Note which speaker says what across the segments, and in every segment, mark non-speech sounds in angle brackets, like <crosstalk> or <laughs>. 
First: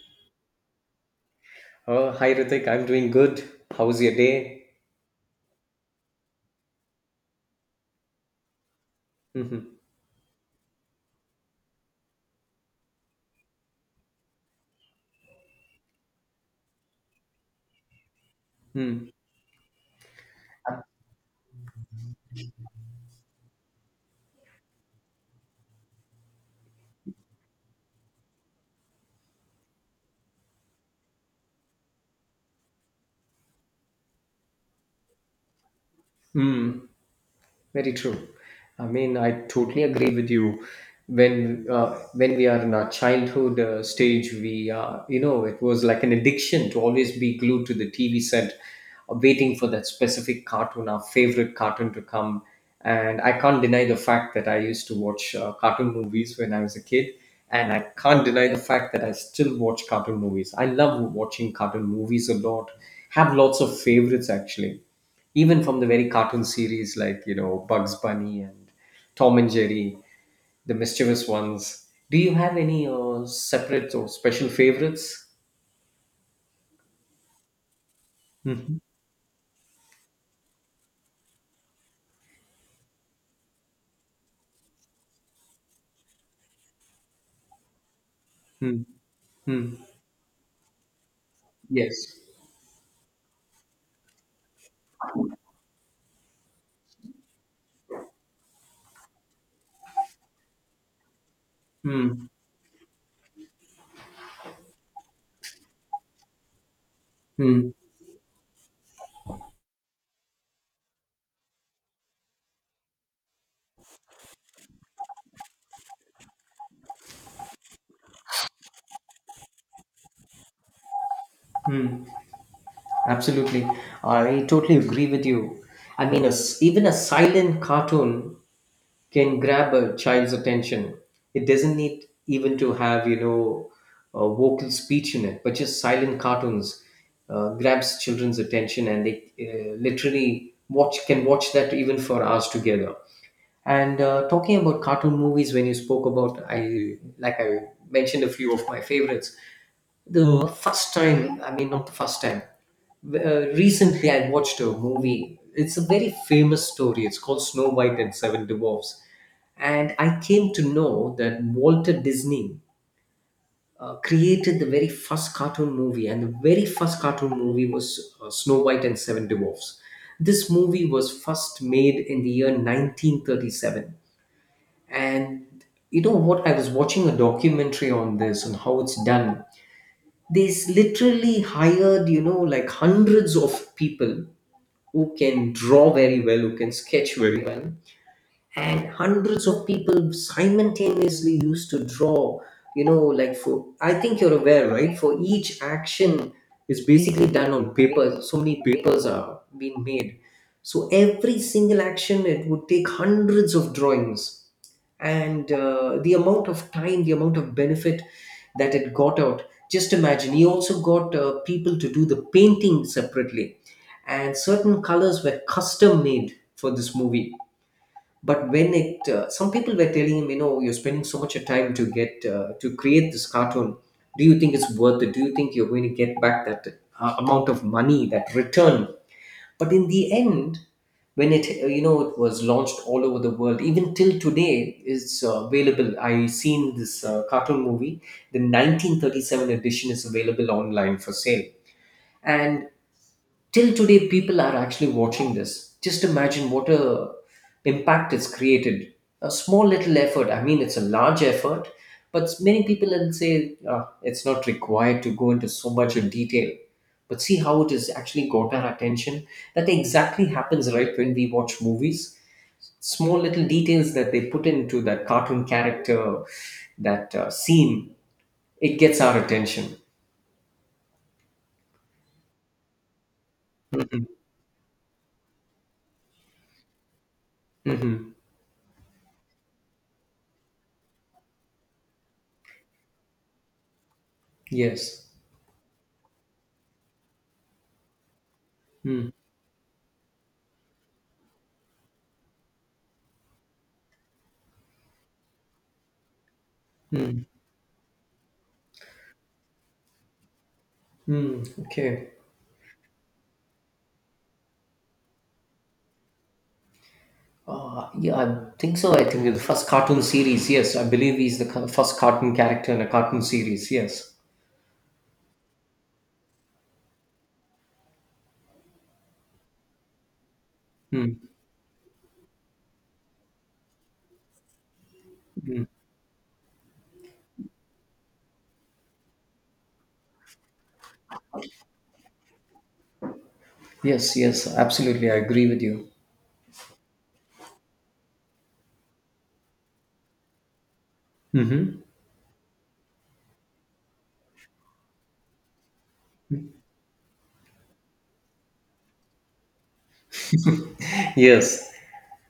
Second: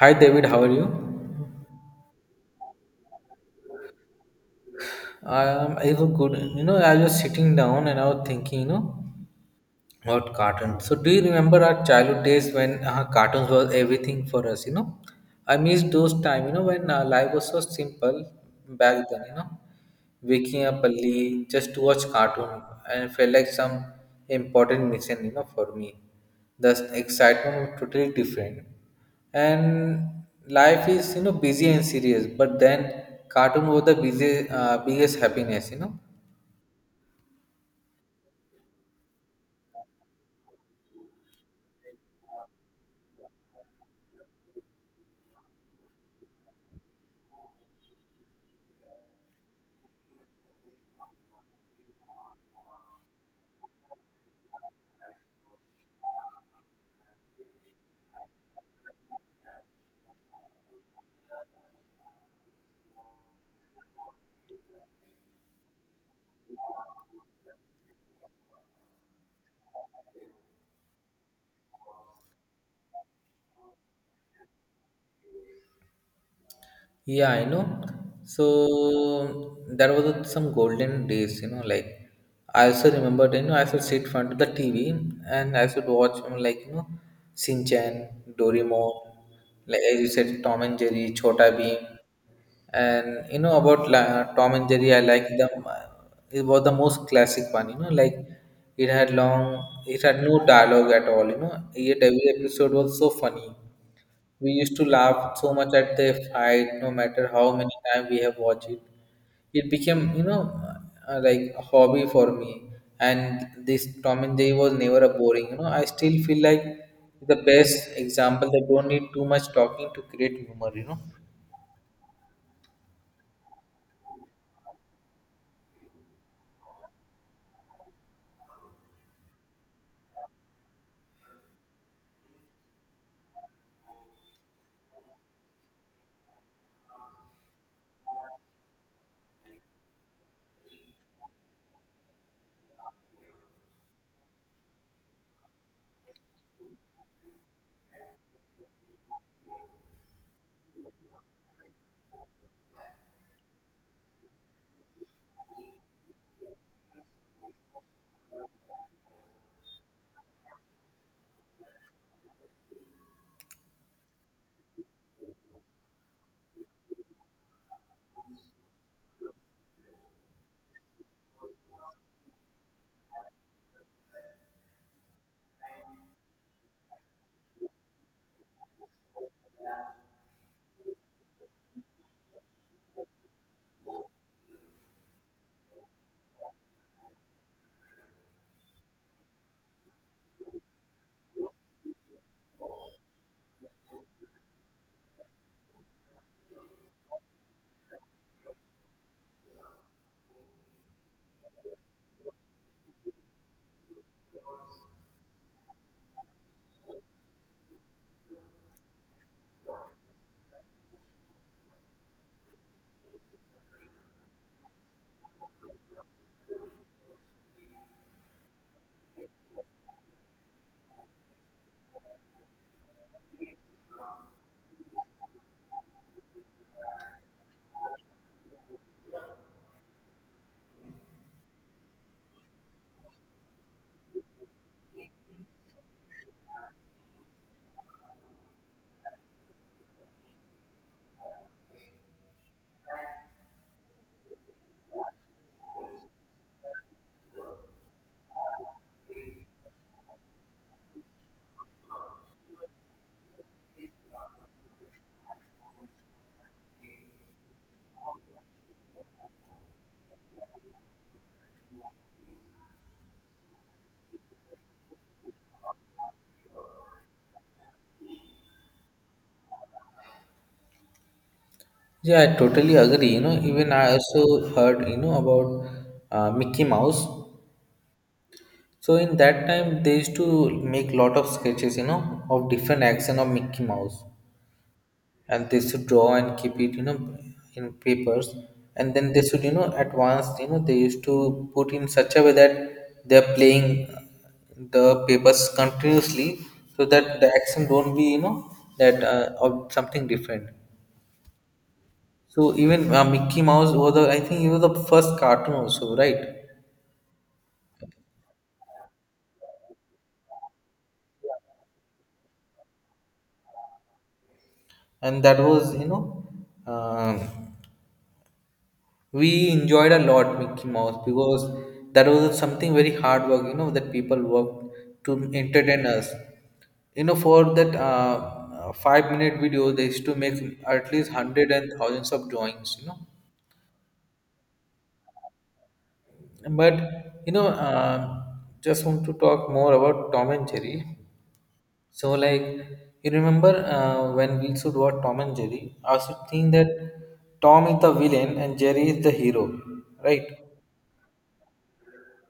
Speaker 1: Hi David, how are you?
Speaker 2: Oh, hi Ritik, I'm doing good. How's your day? <laughs>
Speaker 1: I was good. I was sitting down and I was thinking.
Speaker 2: Mm-hmm.
Speaker 1: What cartoons? So, do you remember our childhood days when cartoons were everything for us? I miss those time. When life was so simple back
Speaker 2: Mm.
Speaker 1: then. Waking up early just to watch cartoon, and it felt like some important mission. For me, the excitement was totally different. And life is busy and serious, but then cartoon was the biggest happiness.
Speaker 2: Mm. Very true. I mean, I totally agree with you. When we are in our childhood stage, we you know it was like an addiction to always be glued to the TV set, waiting for that specific cartoon, our favorite cartoon to come. And I can't deny the fact that I used to watch cartoon movies when I was a kid, and I can't deny the fact that I still watch cartoon movies. I love watching cartoon movies a lot. Have lots of favorites actually. Even from the very cartoon series like, you know, Bugs Bunny and Tom and Jerry, the mischievous ones. Do you have any separate or special favorites?
Speaker 1: Yeah, I know.
Speaker 2: Mhm.
Speaker 1: So there was some golden days. I also remember, I should sit front of the TV and I should watch, Shinchan,
Speaker 2: Mm.
Speaker 1: Doraemon,
Speaker 2: Mm.
Speaker 1: like as you said, Tom and Jerry, Chota Bheem.
Speaker 2: Yes.
Speaker 1: And about Tom and Jerry, I like them. It was the most classic one. It had no dialogue at all, yet every
Speaker 2: Mm.
Speaker 1: episode was so funny. We used to laugh so much at the fight, no matter how
Speaker 2: Mm.
Speaker 1: many times we have watched it. It became, like a hobby for me. And this Tom and Jerry was never a boring. I still feel like the best example. They don't need too much talking to create humor.
Speaker 2: Mm. Absolutely. I totally agree with you. I mean, a s even a silent cartoon can grab a child's attention. It doesn't need even to have you know a vocal speech in it, but just silent cartoons grabs children's attention, and they literally watch can watch that even for hours together. And talking about cartoon movies, when you spoke about, I mentioned a few of my favorites. I mean, not the first time. Recently, I watched a movie. It's a very famous story. It's called Snow White and Seven Dwarfs. And I came to know that Walter Disney created the very first cartoon movie, and the very first cartoon movie was Snow White and Seven Dwarfs. This movie was first made in the year 1937. And you know what? I was watching a documentary on this and how it's done. Literally hired, you know, like hundreds of people who can draw very well, who can sketch very well. And hundreds of people simultaneously used to draw, you know, like for, I think you're aware, right? For each action is basically done on paper. So many papers are being made. So every single action, it would take hundreds of drawings and the amount of time, the amount of benefit that it got out. Just imagine, he also got people to do the painting separately, and certain colors were custom made for this movie. But some people were telling him, you know, you're spending so much of time to create this cartoon. Do you think it's worth it? Do you think you're going to get back that amount of money, that return but in the end when it you know it was launched all over the world, even till today it's available. I seen this cartoon movie, the 1937 edition is available online for sale, and till today people are actually watching this. Just imagine what a impact it's created, a small little effort, I mean it's a large effort, but many people will say "Ah, it's not required to go into so much of detail, but see how it has actually got our attention. That exactly happens, right, when we watch movies, small little details that they put into that cartoon character, that scene, it gets our attention.
Speaker 1: Yeah, I totally agree. Even I
Speaker 2: Mm-hmm.
Speaker 1: also heard, about Mickey Mouse.
Speaker 2: Mm-hmm.
Speaker 1: So in that time, they used to make lot of sketches, of different action of Mickey Mouse.
Speaker 2: Yes.
Speaker 1: And they should draw and keep it, in papers, and
Speaker 2: Hmm. Hmm.
Speaker 1: then they should advance. They used to put in such a way that they're playing the papers continuously, so
Speaker 2: Yes.
Speaker 1: that
Speaker 2: Mm.
Speaker 1: the action don't be, that, of something different.
Speaker 2: Hmm. Okay.
Speaker 1: So even Mickey Mouse was I think he was the first cartoon also, right?
Speaker 2: Yeah, I think so. I think the first cartoon series. Yes, I believe he's the first cartoon character in a cartoon series. Yes.
Speaker 1: And that was, um, we enjoyed a lot Mickey Mouse,
Speaker 2: Hmm.
Speaker 1: because that was something very hard work, that people worked to entertain us, for that 5-minute video they used to make at least hundred and thousands of drawings.
Speaker 2: Yes. Yes. Absolutely, I agree with you.
Speaker 1: But just want to talk more about Tom and Jerry.
Speaker 2: Mm-hmm.
Speaker 1: So, like, you remember when we used to watch Tom and Jerry, I used to think that Tom is the villain and Jerry is the hero, right?
Speaker 2: Yes.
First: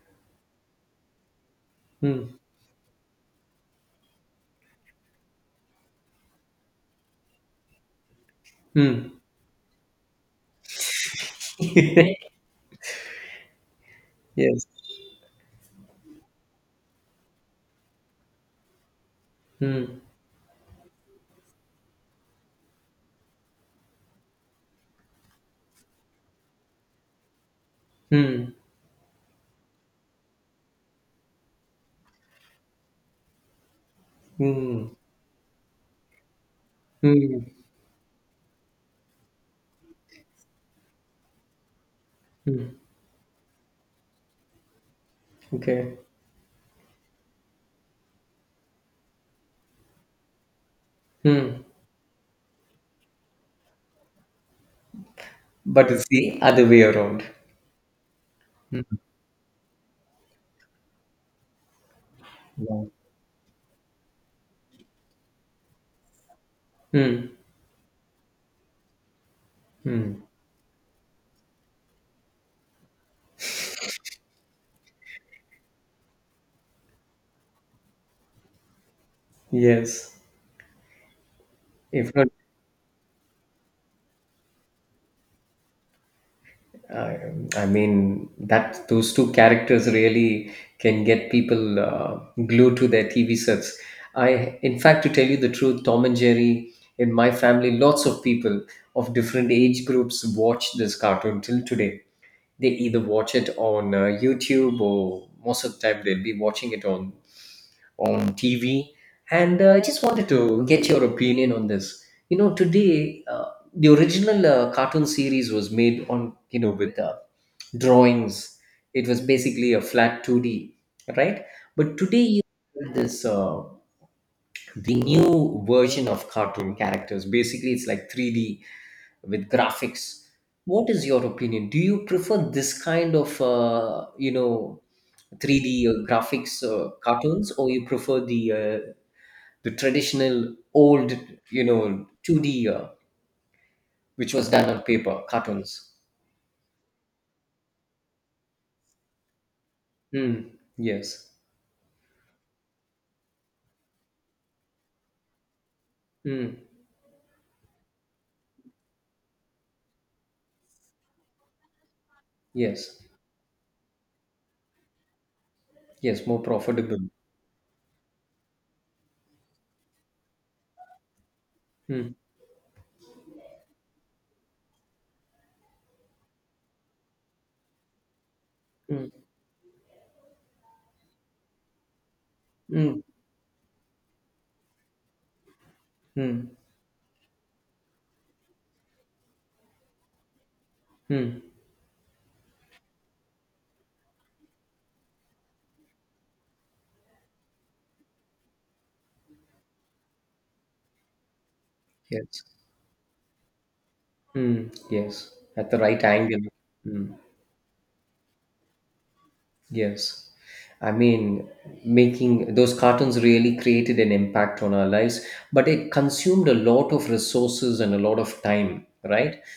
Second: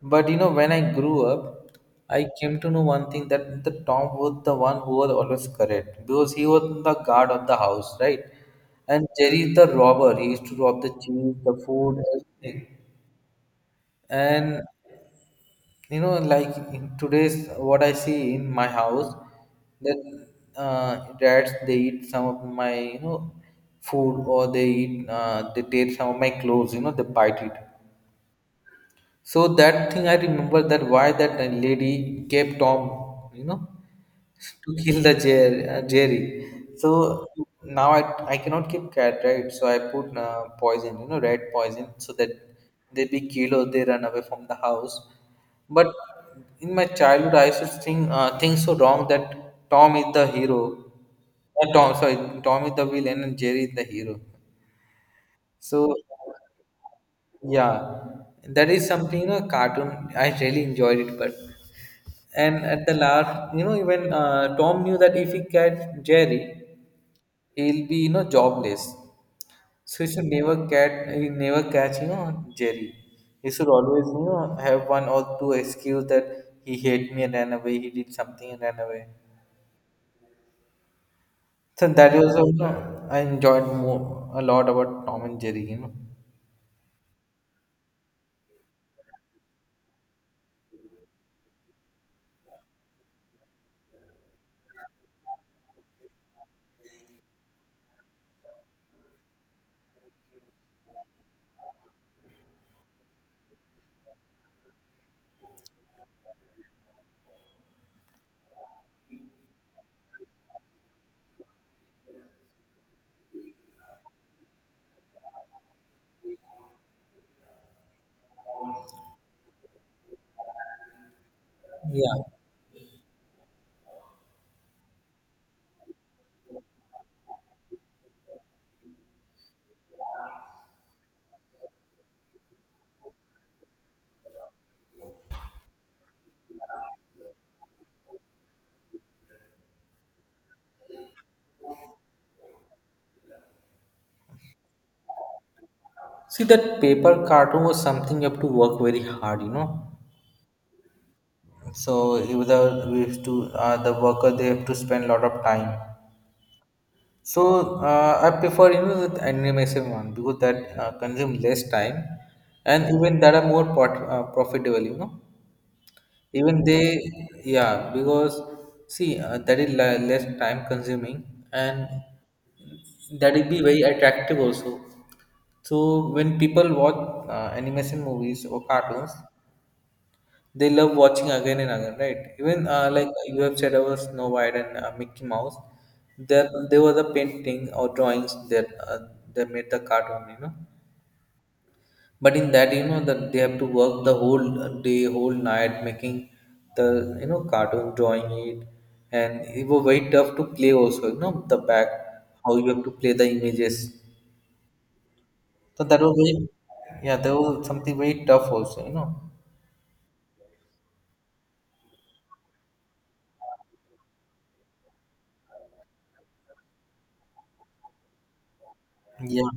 Speaker 1: But when I grew up, I
Speaker 2: Hmm.
Speaker 1: came to know one thing, that the Tom was the one who was always correct, because he was the guard of the house, right? And
Speaker 2: Hmm.
Speaker 1: Jerry is the robber. He used to rob the cheese, the food,
Speaker 2: <laughs>
Speaker 1: everything. And
Speaker 2: Yes.
Speaker 1: in today's what I see in my house,
Speaker 2: Hmm.
Speaker 1: that rats, they eat some of my, food, or they eat, they take some of my clothes. They bite it.
Speaker 2: Hmm.
Speaker 1: So that thing I remember, that why that lady kept Tom, to
Speaker 2: Hmm.
Speaker 1: kill the Jerry. Jerry. So
Speaker 2: Hmm.
Speaker 1: now I cannot keep cat, right? So I put poison, red poison, so that
Speaker 2: Hmm.
Speaker 1: they be killed or they run away from the house. But
Speaker 2: Okay.
Speaker 1: in my childhood, I used to think things so wrong, that Tom is the hero.
Speaker 2: Hmm.
Speaker 1: Tom, sorry, Tom is the villain and Jerry is the hero.
Speaker 2: But
Speaker 1: So
Speaker 2: it's the other way around.
Speaker 1: yeah, that is something. Cartoon, I really enjoyed it, but and
Speaker 2: Yeah.
Speaker 1: at the last, you know, even Tom knew that if he catch Jerry,
Speaker 2: Hmm.
Speaker 1: he'll be jobless.
Speaker 2: Hmm.
Speaker 1: He never catch, Jerry. He should always have one or two excuse, that he hate me and ran away. He did something and ran away.
Speaker 2: Yes.
Speaker 1: So
Speaker 2: If
Speaker 1: that
Speaker 2: not,
Speaker 1: was also I enjoyed more a lot about Tom and Jerry.
Speaker 2: I, I mean that those two characters really can get people glued to their TV sets. I, in fact, to tell you the truth, Tom and Jerry in my family, lots of people of different age groups watch this cartoon till today. They either watch it on YouTube or most of the time they'll be watching it on TV. And I just wanted to get your opinion on this. You know, today the original cartoon series was made on you know with drawings. It was basically a flat 2D, right? But today
Speaker 1: Yeah.
Speaker 2: you have this the new version of cartoon characters. Basically, it's like 3D with graphics. What is your opinion? Do you prefer this kind of you know 3D graphics cartoons, or you prefer the traditional old you know 2D which was done on paper cartoons?
Speaker 1: See, that paper cartoon was something you have to work very hard.
Speaker 2: Mm, yes.
Speaker 1: So it was we have to, the worker they have to spend a lot of time.
Speaker 2: Mm,
Speaker 1: So I prefer, the animation one, because that consume less time, and
Speaker 2: yes.
Speaker 1: even that are more profitable.
Speaker 2: Yes, more
Speaker 1: Even
Speaker 2: profitable.
Speaker 1: they Yeah, because see, that is less time consuming, and
Speaker 2: Mm.
Speaker 1: that will be very attractive also. So when people watch animation movies or cartoons,
Speaker 2: Mm.
Speaker 1: they love watching again and again, right? Even,
Speaker 2: Mm.
Speaker 1: you have said about Snow White and Mickey Mouse. there
Speaker 2: Mm.
Speaker 1: there was a painting or drawings that they made the cartoon.
Speaker 2: Mm.
Speaker 1: But in that, that they have to work the whole day, whole night, making the, cartoon, drawing it, and it was very tough to play also, the back,
Speaker 2: Yes.
Speaker 1: how you have to play the images.
Speaker 2: Mm, yes. At the
Speaker 1: So that
Speaker 2: right
Speaker 1: was
Speaker 2: angle.
Speaker 1: very,
Speaker 2: Mm.
Speaker 1: yeah, that was something very tough also.
Speaker 2: Yes. I mean, making those cartoons really created an impact on our lives, but it consumed a lot of resources and a lot of time, right?
Speaker 1: Yeah.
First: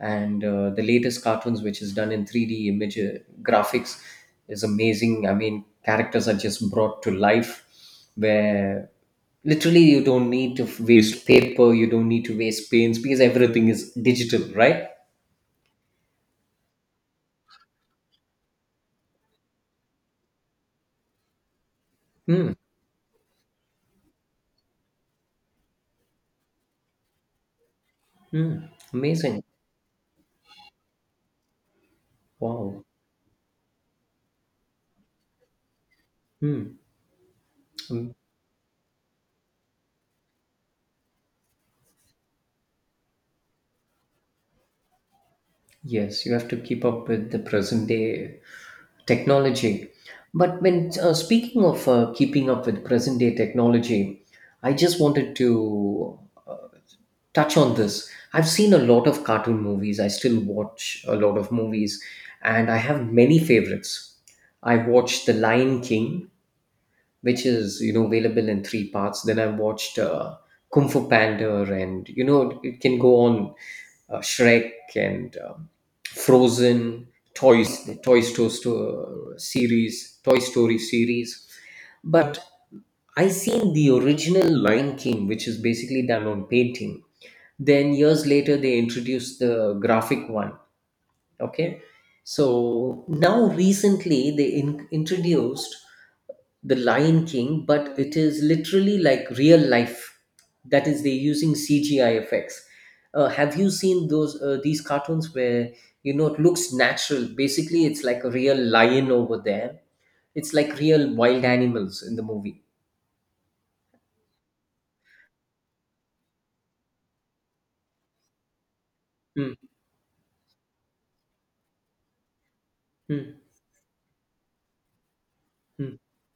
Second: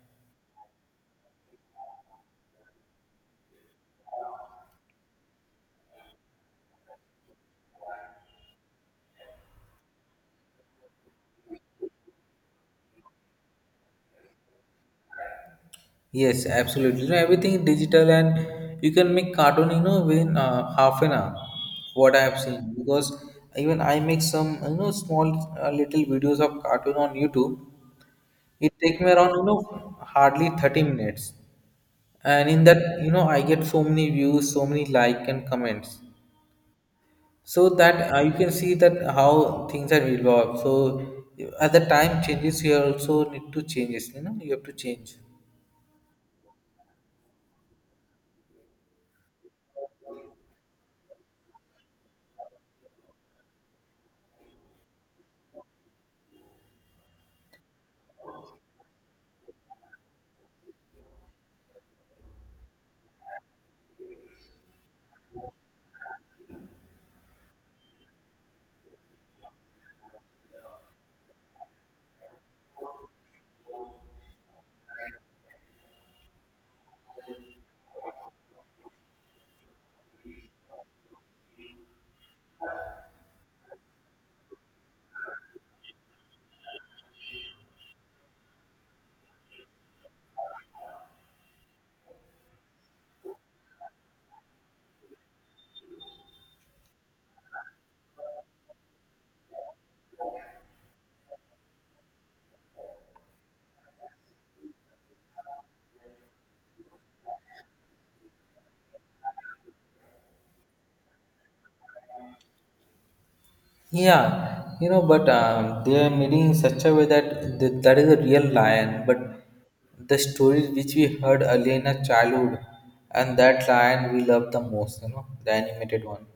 Speaker 2: And the latest cartoons, which is done in 3D image graphics, is amazing. I mean, characters are just brought to life where literally you don't need to waste paper, you don't need to waste paints because everything is digital, right?
Speaker 1: Yes, absolutely. Everything digital, and you can make cartoon, within half an hour. What I have
Speaker 2: Hmm.
Speaker 1: seen, because even I make some, small, little videos of cartoon on YouTube.
Speaker 2: Hmm.
Speaker 1: It take me around,
Speaker 2: Amazing.
Speaker 1: hardly 30 minutes. And in
Speaker 2: Wow.
Speaker 1: that, I get so many views, so many like and comments.
Speaker 2: Hmm.
Speaker 1: So that, you can see that how things are evolved. So as the time changes, you also need to change it, you have to change.
Speaker 2: Yes, you have to keep up with the present day technology. But when speaking of keeping up with present day technology, I just wanted to uh, touch on this. I've seen a lot of cartoon movies. I still watch a lot of movies, and I have many favorites. I watched The Lion King, which is you know available in three parts. Then I watched Kung Fu Panda, and you know it, it can go on, Shrek and Frozen, Toys, the Toy Story Toy Story series. But I seen the original Lion King, which is basically done on painting. Then years later, they introduced the graphic one. Okay, so now recently they introduced the Lion King, but it is literally like real life. That is, they're using CGI effects. Have you seen those these cartoons where you know it looks natural? Basically, it's like a real lion over there. It's like real wild animals in the movie.
Speaker 1: Yeah, but they are made in such a way that that is a real lion. But
Speaker 2: Mm.
Speaker 1: the stories which we heard earlier in our childhood,
Speaker 2: Mm.
Speaker 1: and that lion we love the most, the
Speaker 2: Mm.
Speaker 1: animated one,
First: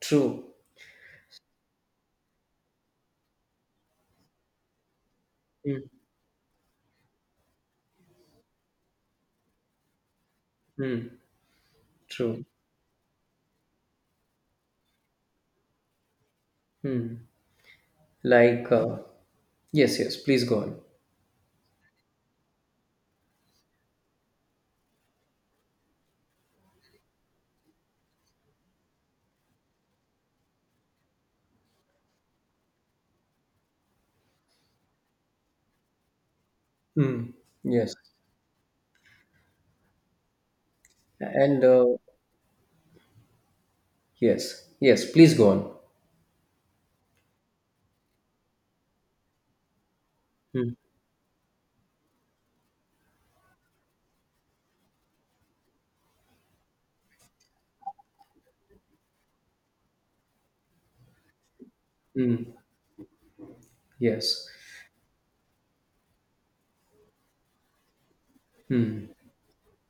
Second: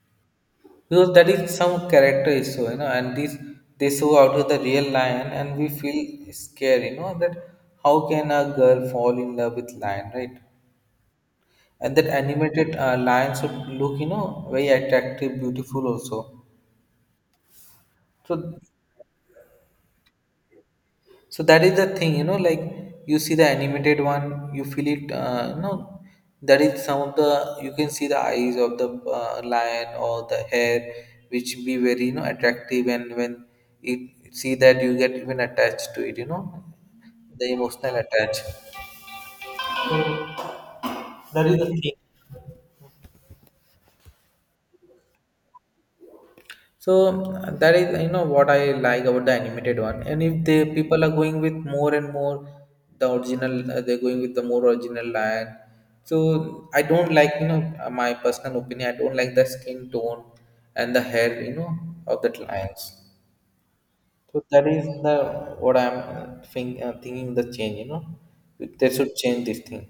Speaker 2: True.
Speaker 1: because that is some character is so, and this they show out of the real lion, and we
Speaker 2: Mm.
Speaker 1: feel scared, that how can a girl fall in love with lion, right?
Speaker 2: Mm.
Speaker 1: And that
Speaker 2: True.
Speaker 1: animated, lion should look, very attractive, beautiful also.
Speaker 2: Mm.
Speaker 1: So
Speaker 2: Like, yes, yes, please go on.
Speaker 1: so that is the thing, you see the animated one, you feel it, that is some of the, you can see the eyes of the, lion or the hair, which be very, attractive. And when you see that, you get even attached to it,
Speaker 2: Mm,
Speaker 1: the
Speaker 2: yes.
Speaker 1: emotional attach.
Speaker 2: And yes, yes, please go on.
Speaker 1: So that is what I like about the animated one. And if the
Speaker 2: Mm.
Speaker 1: people are going with more and more the original, they're going with the more original line. So I don't like, my personal opinion. I don't like the skin tone and the hair, of the
Speaker 2: Mm.
Speaker 1: lions. So
Speaker 2: Yes.
Speaker 1: that is the, what I'm thinking, the change. They
Speaker 2: Hmm.
Speaker 1: should change this thing.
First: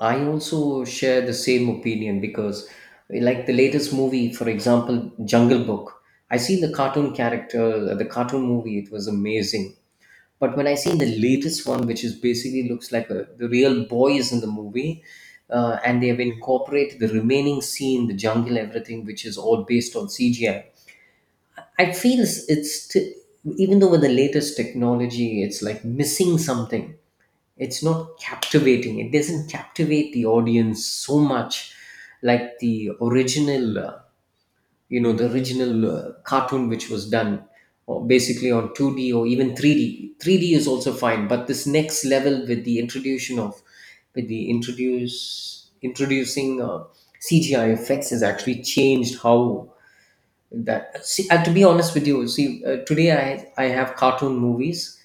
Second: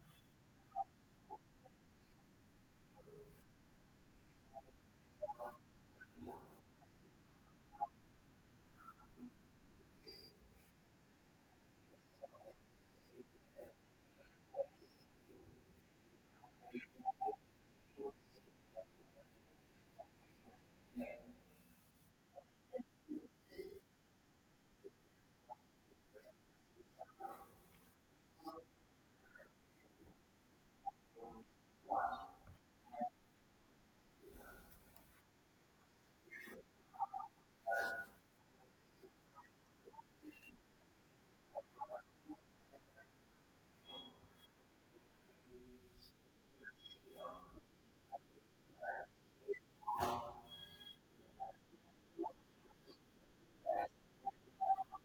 Speaker 2: I also share the same opinion because, like the latest movie, for example, Jungle Book, I seen the cartoon character, the cartoon movie, it was amazing. But when I seen the latest one, which is basically looks like a, the real boy is in the movie, and they have incorporated the remaining scene, the jungle, everything, which is all based on CGI. I feel even though with the latest technology, it's like missing something. It's not captivating, it doesn't captivate the audience so much like the original you know the original cartoon which was done or basically on 2D or even 3d is also fine. But this next level with the introduction of with the introduce introducing CGI effects has actually changed how that see to be honest with you, see today I have cartoon movies.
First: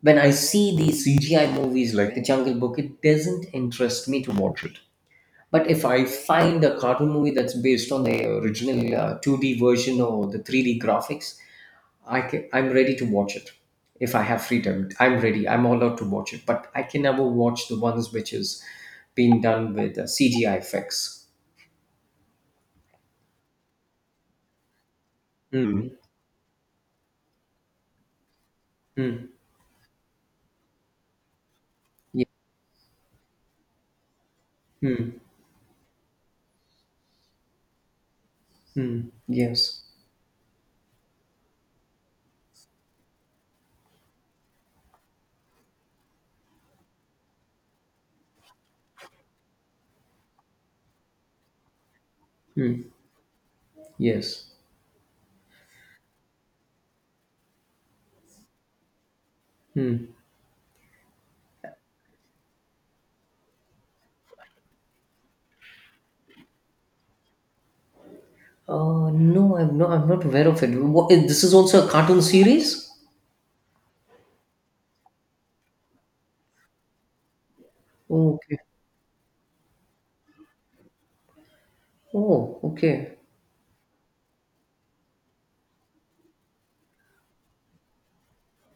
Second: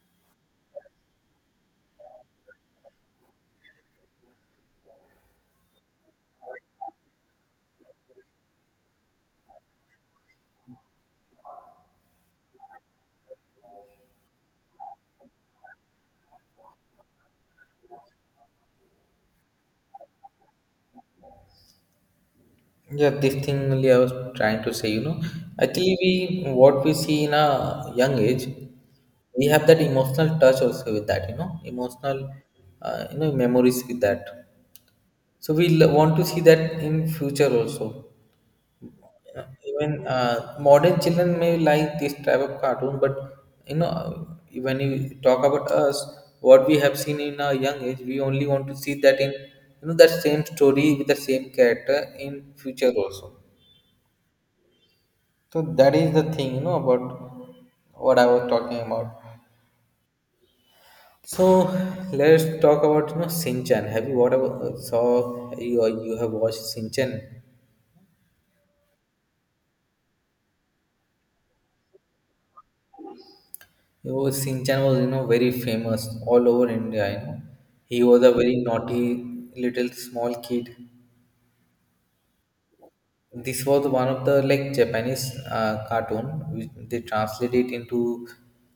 Speaker 2: When I see these CGI movies like The Jungle Book, it doesn't interest me to watch it. But if I find a cartoon movie that's based on the original 2D version or the 3D graphics, I'm ready to watch it. If I have free time, I'm ready. I'm allowed to watch it. But I can never watch the ones which is being done with CGI effects.
Speaker 1: Yeah, this thing only I was trying to say,
Speaker 2: Mm.
Speaker 1: actually, we what we see in a young age,
Speaker 2: Mm.
Speaker 1: we have that emotional touch also with that, emotional,
Speaker 2: Yeah.
Speaker 1: memories with that.
Speaker 2: Mm.
Speaker 1: So we want to see that in future also.
Speaker 2: Mm.
Speaker 1: Uh,
Speaker 2: Yes.
Speaker 1: Even modern children may like this type of cartoon, but you know, when you talk about us, what we have seen in our young age, we only want to see that in, that same story with the same character in future
Speaker 2: Mm.
Speaker 1: also.
Speaker 2: Yes.
Speaker 1: So that is the thing, about what I was talking about.
Speaker 2: Hmm.
Speaker 1: So let's talk about, Shinchan. Have you whatever saw you or you have watched Shinchan?
Speaker 2: No, I'm not. I'm not aware of it. What, eh, this is also a cartoon series.
Speaker 1: Shinchan was, very famous all over India. He was a
Speaker 2: Oh,
Speaker 1: very
Speaker 2: okay.
Speaker 1: naughty little small kid.
Speaker 2: Oh, okay.
Speaker 1: This was one of the like Japanese cartoon which they translated into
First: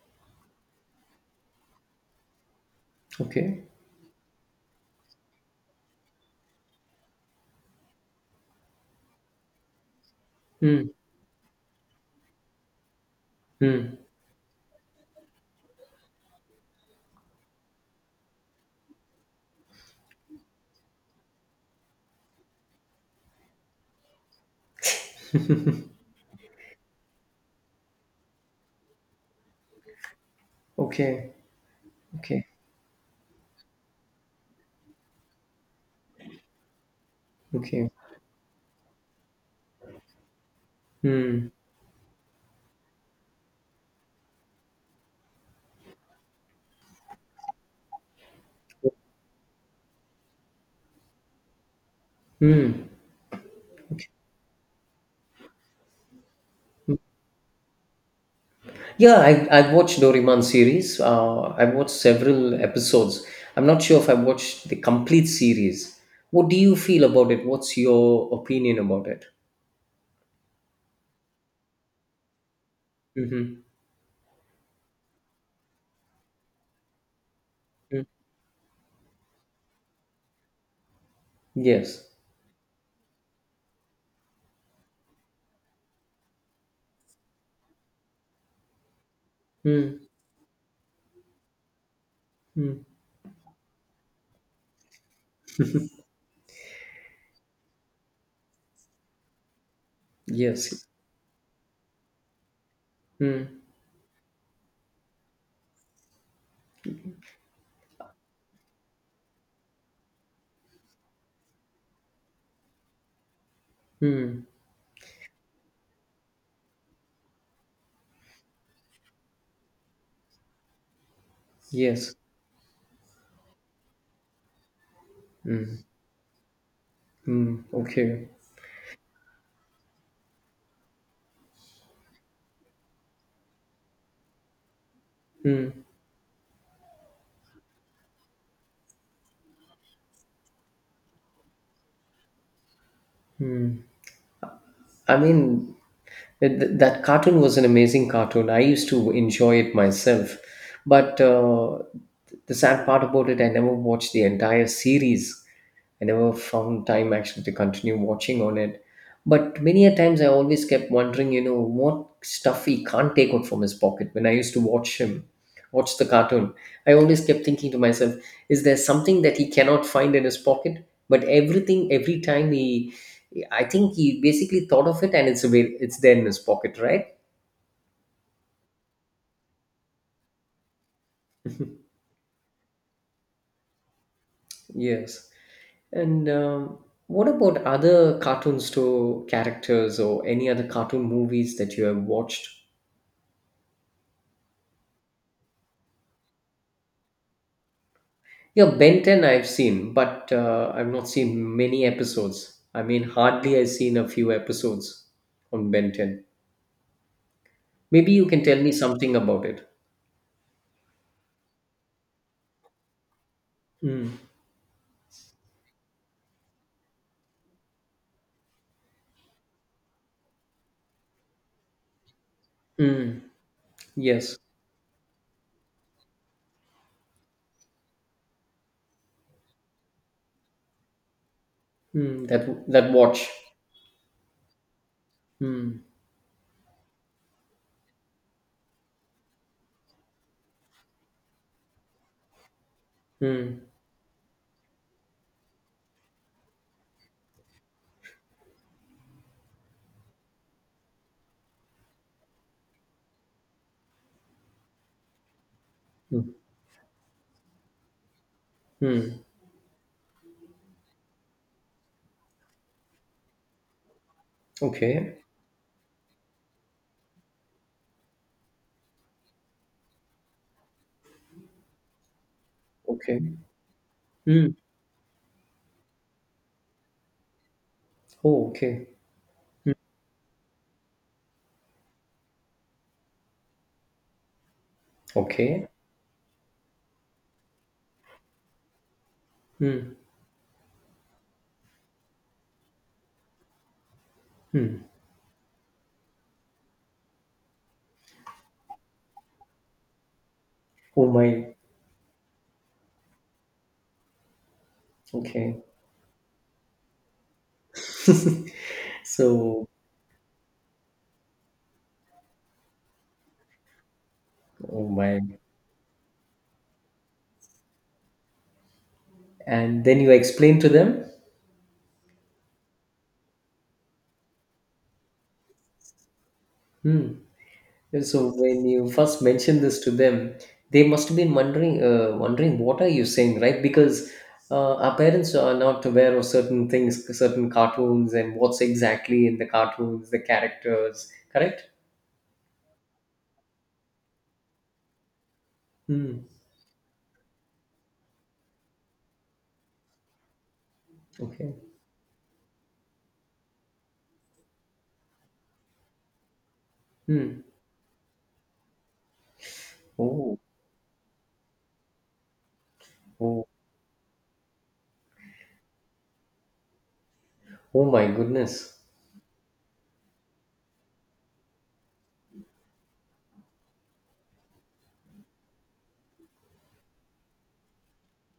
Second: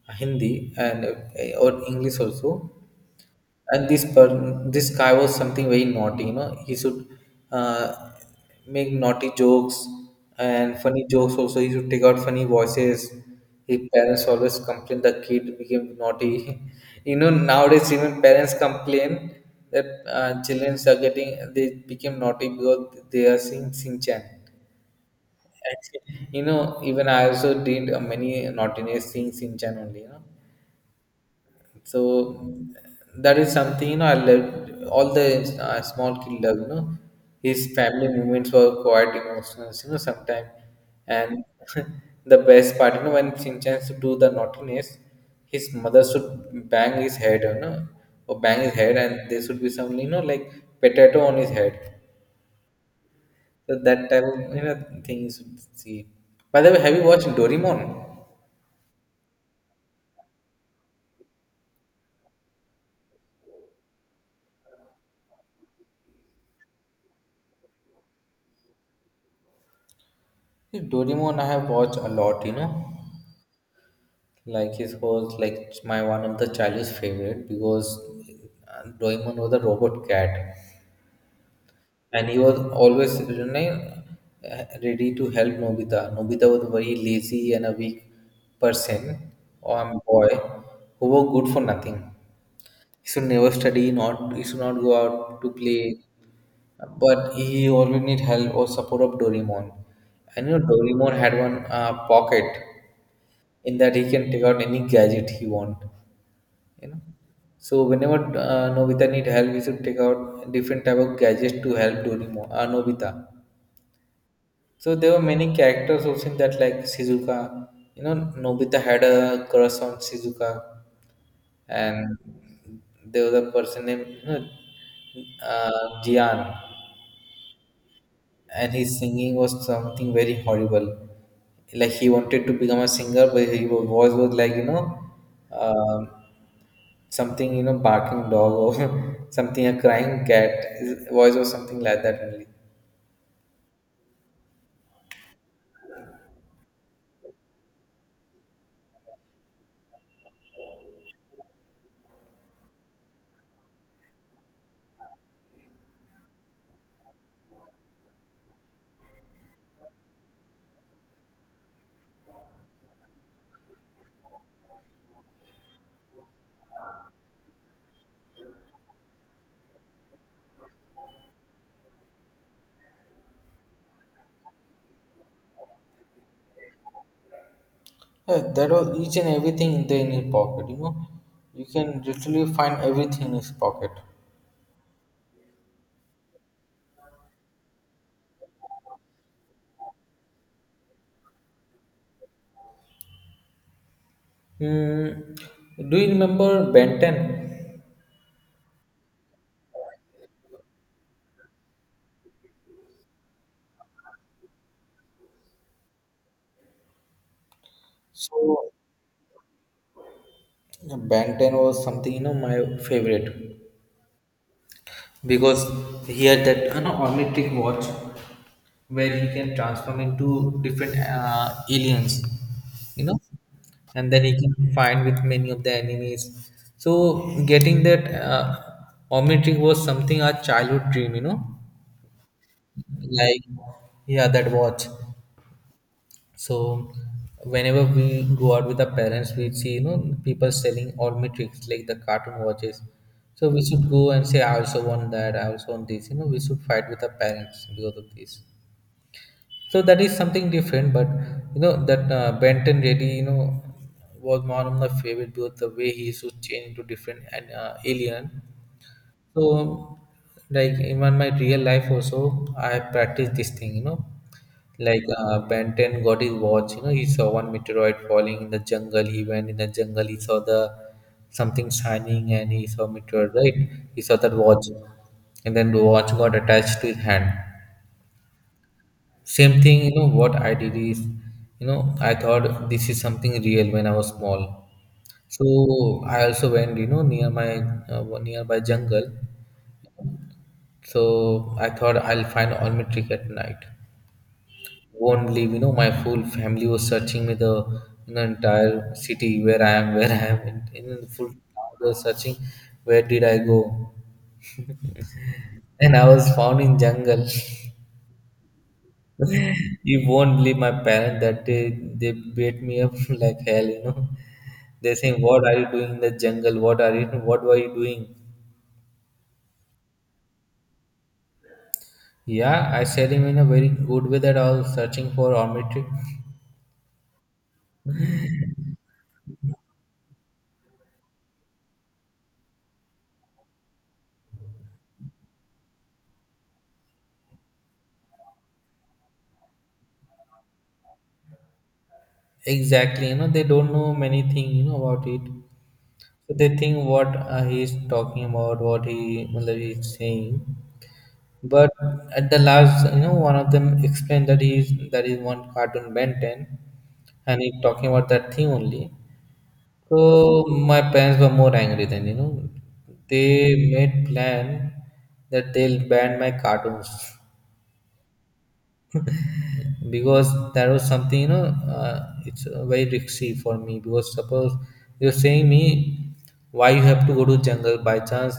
Speaker 1: Hindi and or English also.
Speaker 2: Okay.
Speaker 1: And this guy was something very naughty, he should uh, make naughty jokes and
Speaker 2: Hmm.
Speaker 1: funny jokes also. He should take out funny voices. His
Speaker 2: Hmm.
Speaker 1: parents always complain the kid became naughty. <laughs> Nowadays even parents complain that children are getting, they became naughty because they are seeing Sinchan. Actually, <laughs> even I also did many naughtiness things in Chan only.
Speaker 2: Okay.
Speaker 1: So
Speaker 2: Okay.
Speaker 1: that is something. I loved all the small kid love. His
Speaker 2: Okay.
Speaker 1: family moments were quite emotional. Sometimes, and
Speaker 2: Hmm.
Speaker 1: <laughs> the best part, when Shinchan used to do the naughtiness, his mother should bang his head, or bang his head, and there should be some, potato on his head.
Speaker 2: Hmm.
Speaker 1: So that type of, thing you should see. By the way, have you watched Doraemon?
Speaker 2: Yeah, I've watched Doraemon series. I've watched several episodes. I'm not sure if I've watched the complete series. What do you feel about it? What's your opinion about it?
Speaker 1: Doraemon, I have watched a lot. You know,
Speaker 2: Mm-hmm.
Speaker 1: like his was like my one of the childhood favorite because Doraemon was a robot cat,
Speaker 2: Yes.
Speaker 1: and he was always ready to help Nobita. Nobita was a very lazy and a weak person or
Speaker 2: Mm,
Speaker 1: boy who was good for nothing.
Speaker 2: mm,
Speaker 1: He should never study, not he should not go out to play, but he always need help or support of Doraemon. And you know
Speaker 2: yes.
Speaker 1: Doraemon had one pocket
Speaker 2: Mm,
Speaker 1: in that he can take out any gadget he want. you know so whenever nobita need help he should take out different type of gadgets to help Dorimo, nobita.
Speaker 2: mm,
Speaker 1: So there were many characters also in that like shizuka you know. Nobita had a crush on shizuka,
Speaker 2: yes.
Speaker 1: and there was a person named Jian,
Speaker 2: Mm, okay.
Speaker 1: and his singing was something very horrible. Like he wanted to become a singer, but his voice was like
Speaker 2: Mm.
Speaker 1: um something barking dog or <laughs> something a crying cat voice or something like that only.
Speaker 2: I mean, that cartoon was an amazing cartoon. I used to enjoy it myself. But the sad part about it, I never watched the entire series. I never found time actually to continue watching on it. But many a times I always kept wondering, you know, what stuff he can't take out from his pocket. When I used to watch him, watch the cartoon, I always kept thinking to myself, is there something that he cannot find in his pocket? But everything, every time he, yeah, I think he basically thought of it and it's there in his pocket, right?
Speaker 1: Yeah, that was each and everything in there in his pocket. You can literally find everything in his pocket.
Speaker 2: Yes. And what about other cartoon store characters or any other cartoon movies that you have watched?
Speaker 1: Hmm. Do you remember ben 10?
Speaker 2: Yeah, Ben 10 I've seen, but I've not seen many episodes. I mean, hardly I've seen a few episodes on Ben 10. Maybe you can tell
Speaker 1: So
Speaker 2: me something about it.
Speaker 1: yeah, ben 10 was something my favorite,
Speaker 2: Mm.
Speaker 1: because he had that omnitric watch where he can transform into different aliens you know
Speaker 2: Mm.
Speaker 1: and then he
Speaker 2: Yes.
Speaker 1: can fight with many of the enemies. So getting that omnitric was something our childhood dream.
Speaker 2: Mm. That that watch.
Speaker 1: Like, yeah that watch.
Speaker 2: Mm.
Speaker 1: So whenever we go out with our parents, we see people selling all metrics like the cartoon watches. So we
Speaker 2: Mm.
Speaker 1: should go and say, I also want that, I also want this. You know, we should fight with our parents because of this. So that is something different, but that Benton really was one of my favorite because the way he used to
Speaker 2: Mm.
Speaker 1: change into different and alien.
Speaker 2: Mm.
Speaker 1: So, like even my real life also, I practice this thing, you know. Like
Speaker 2: Okay.
Speaker 1: Ben 10 got his watch, you know, he saw one meteorite falling in the jungle. He went in the jungle, he saw the something shining and he saw
Speaker 2: Okay.
Speaker 1: meteor, right? He saw that
Speaker 2: Mm.
Speaker 1: watch. And then the watch got attached to his hand.
Speaker 2: Oh, okay.
Speaker 1: Same thing, you know, what I did is, you know, I thought this is something real when I was small.
Speaker 2: Okay.
Speaker 1: So I also went, you know, near my nearby jungle.
Speaker 2: Mm,
Speaker 1: So I thought I'll find only trick at night.
Speaker 2: mm.
Speaker 1: Won't believe, you know, my full family was searching me the entire city where I am, <laughs> where I am, and in the
Speaker 2: Oh
Speaker 1: full
Speaker 2: my.
Speaker 1: town they were searching where did I go,
Speaker 2: Okay.
Speaker 1: and I was found in jungle.
Speaker 2: So,
Speaker 1: <laughs> You won't believe, my parents that day they beat me up <laughs> like hell. You know,
Speaker 2: oh
Speaker 1: they saying,
Speaker 2: my.
Speaker 1: "What are you doing in the jungle? What are you? What were you doing?"
Speaker 2: And then you explain to them?
Speaker 1: Yeah, I said him in a very good way that I was searching for omnitric.
Speaker 2: Hmm. So when you first mentioned this to them, they must have been wondering, wondering what are you saying, right? Because our parents are not aware of certain things, certain cartoons, and what's exactly in the cartoons, the characters, correct?
Speaker 1: Exactly, you know, they don't know many things, you know, about it.
Speaker 2: Hmm.
Speaker 1: So they think what he is talking about, what he, मतलब he is saying.
Speaker 2: Okay.
Speaker 1: But at the last, you know, one of them explained that he is that is one cartoon Ben 10, and
Speaker 2: Hmm.
Speaker 1: he's talking about that thing only. So
Speaker 2: Oh,
Speaker 1: my parents were more angry than you know. They
Speaker 2: oh,
Speaker 1: made plan that they'll ban my cartoons.
Speaker 2: oh my goodness.
Speaker 1: Because that was something it's very risky for me, because suppose you're saying me why you have to go to jungle, by chance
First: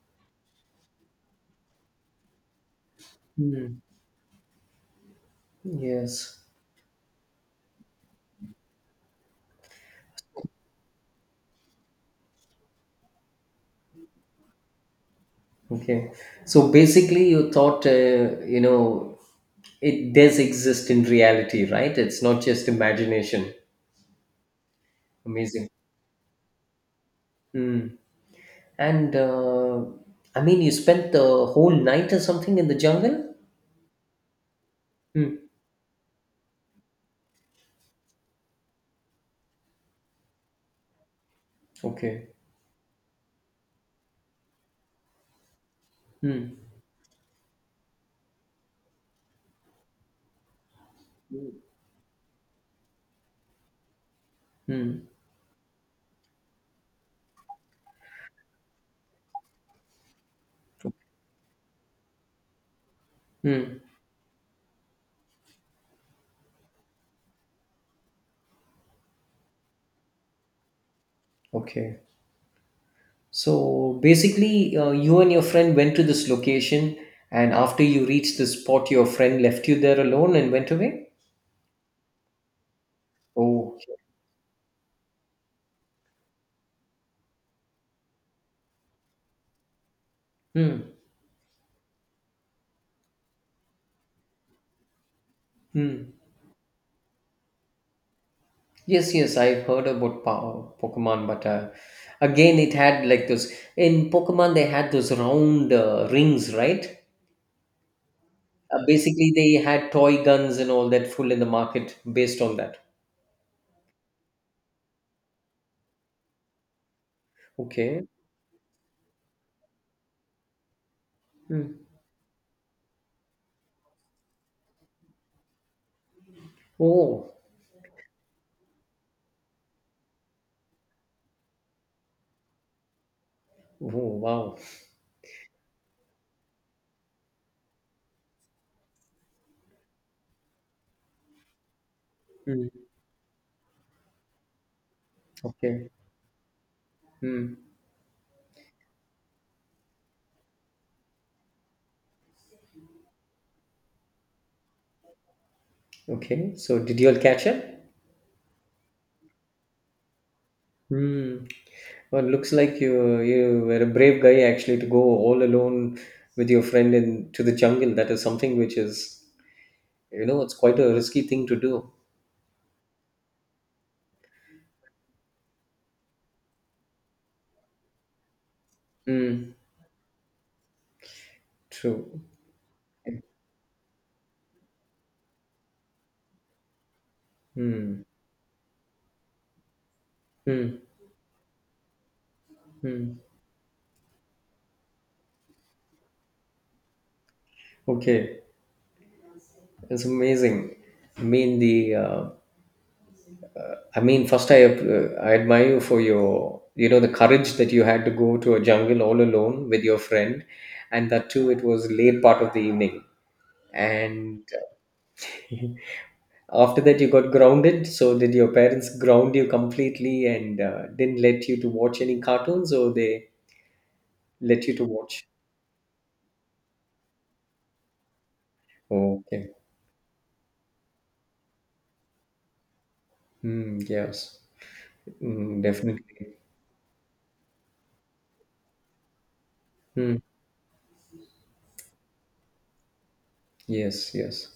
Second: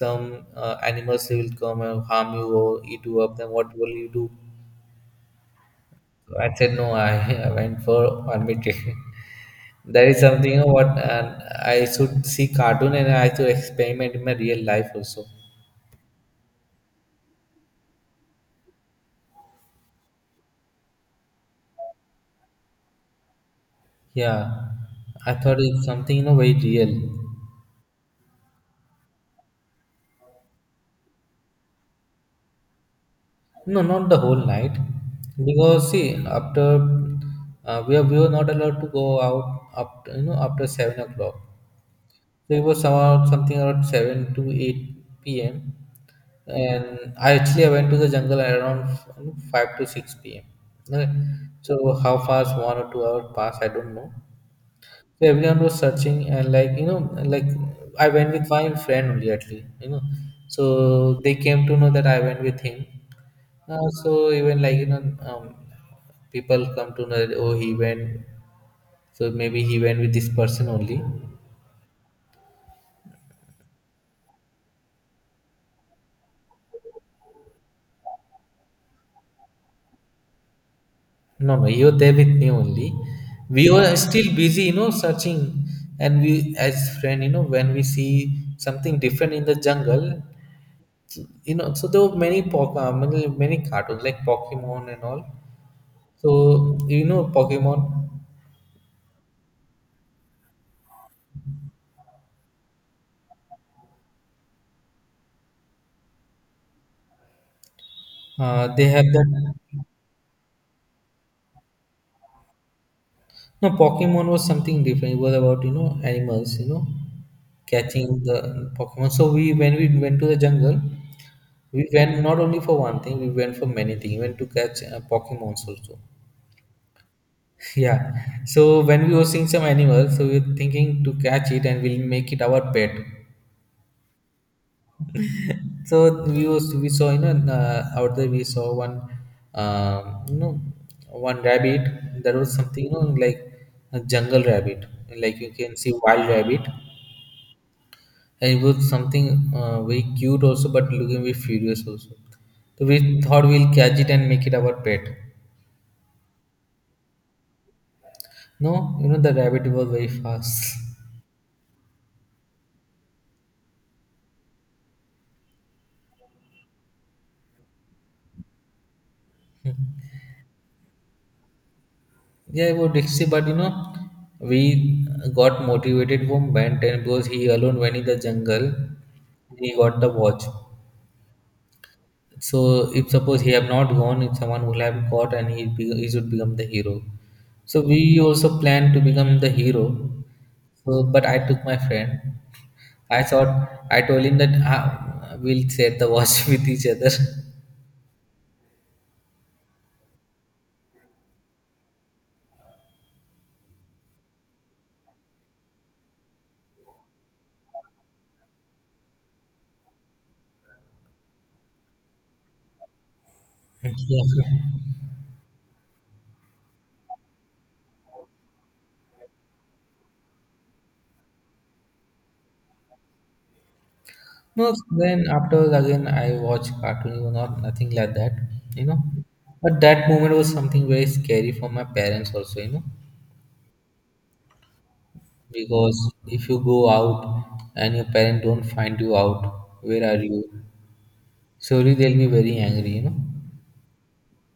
Speaker 1: some animals will come and harm you or eat you up, then what
Speaker 2: Hmm.
Speaker 1: will you do? So
Speaker 2: Yes.
Speaker 1: I said no I, <laughs> I went for army training. <laughs> That is something what I should see cartoon and I should experiment in my real life also.
Speaker 2: Okay. So basically, you thought, you know, it does exist in reality, right? It's not just imagination.
Speaker 1: Yeah I thought
Speaker 2: Amazing.
Speaker 1: it's something very real.
Speaker 2: Mm. And I mean, you spent the whole night or something in the jungle?
Speaker 1: No, not the whole night.
Speaker 2: Hmm.
Speaker 1: Because see, after we were not allowed to go out up after 7 o'clock.
Speaker 2: Okay.
Speaker 1: So it was somehow something around 7 to 8 p.m.
Speaker 2: Hmm.
Speaker 1: And I actually I went to the jungle at around 5 to 6 p.m. Okay. So how fast 1 or 2 hours passed, I don't know.
Speaker 2: Hmm.
Speaker 1: So everyone was searching, and like like I went with my friend only at, you know so they came to know that I went with him.
Speaker 2: Hmm.
Speaker 1: So even like people come to know that, oh he went, so maybe he went with this person only.
Speaker 2: Okay. So basically, you and your friend went to this location, and after you reached the spot, your friend left you there alone and went away?
Speaker 1: No, no, you were there with me only. We
Speaker 2: Oh.
Speaker 1: were still busy searching, and we as friend when we see something different in the jungle
Speaker 2: Hmm.
Speaker 1: so there were many many, many cartoons like pokemon and all.
Speaker 2: Hmm.
Speaker 1: So you know Pokemon,
Speaker 2: Yes, yes, I've heard about Pokemon, but again, it had like those in Pokemon, they had those round rings, right?
Speaker 1: they have
Speaker 2: Basically, they
Speaker 1: that.
Speaker 2: had toy guns and all that full in the market based on that.
Speaker 1: No, Pokemon was something different. It was about animals, you know,
Speaker 2: Okay.
Speaker 1: catching the Pokemon. So we when we went to the jungle,
Speaker 2: Hmm.
Speaker 1: we went not only for one thing, we went for many things. We went to catch Pokemons also. <laughs>
Speaker 2: Oh,
Speaker 1: Yeah. So when we were seeing some animals, so we were thinking to catch it and we'll make it our pet.
Speaker 2: oh, wow.
Speaker 1: So we saw out there we saw one um, you know one rabbit. There was
Speaker 2: Hmm.
Speaker 1: something like a jungle rabbit, like you can
Speaker 2: Okay.
Speaker 1: see wild rabbit,
Speaker 2: Hmm.
Speaker 1: and it was something very cute also, but looking very furious also. So we thought we'll catch it and make it our pet.
Speaker 2: Okay. So, did you all catch it?
Speaker 1: No, you know the rabbit was very fast. <laughs>
Speaker 2: Hmm. Well, looks like you were a brave guy actually to go all alone with your friend into the jungle. That is something which is. You know, it's quite a risky thing to do.
Speaker 1: Yeah, it was risky, but you know we got motivated from Ben 10 because he alone went in the jungle.
Speaker 2: Mm,
Speaker 1: And he got the watch.
Speaker 2: true.
Speaker 1: So if suppose he have not gone, if someone will have got and he be, he should become the hero. So
Speaker 2: Hmm.
Speaker 1: we also planned to become the hero.
Speaker 2: Hmm.
Speaker 1: So but I took my friend.
Speaker 2: Hmm.
Speaker 1: I thought I told him that we'll share the watch <laughs> with each other. <laughs>
Speaker 2: Okay, it's amazing. I mean the. I mean, first I admire you for your, you know, the courage that you had to go to a jungle all alone with your friend, and that too it was late part of the evening.
Speaker 1: Yeah.
Speaker 2: And <laughs> after that you got grounded. So did your parents ground you completely and didn't let you to watch any cartoons, or they let
Speaker 1: No,
Speaker 2: you to
Speaker 1: then
Speaker 2: watch?
Speaker 1: afterwards again I watch cartoon or not nothing like that, you know.
Speaker 2: Okay.
Speaker 1: But that moment was something very scary for my parents also, you know.
Speaker 2: Mm, yes, mm,
Speaker 1: Because
Speaker 2: definitely.
Speaker 1: if you go out and your parents don't find you out, where
Speaker 2: Mm,
Speaker 1: are you? Surely they'll be very angry, you know.
Speaker 2: yes, yes.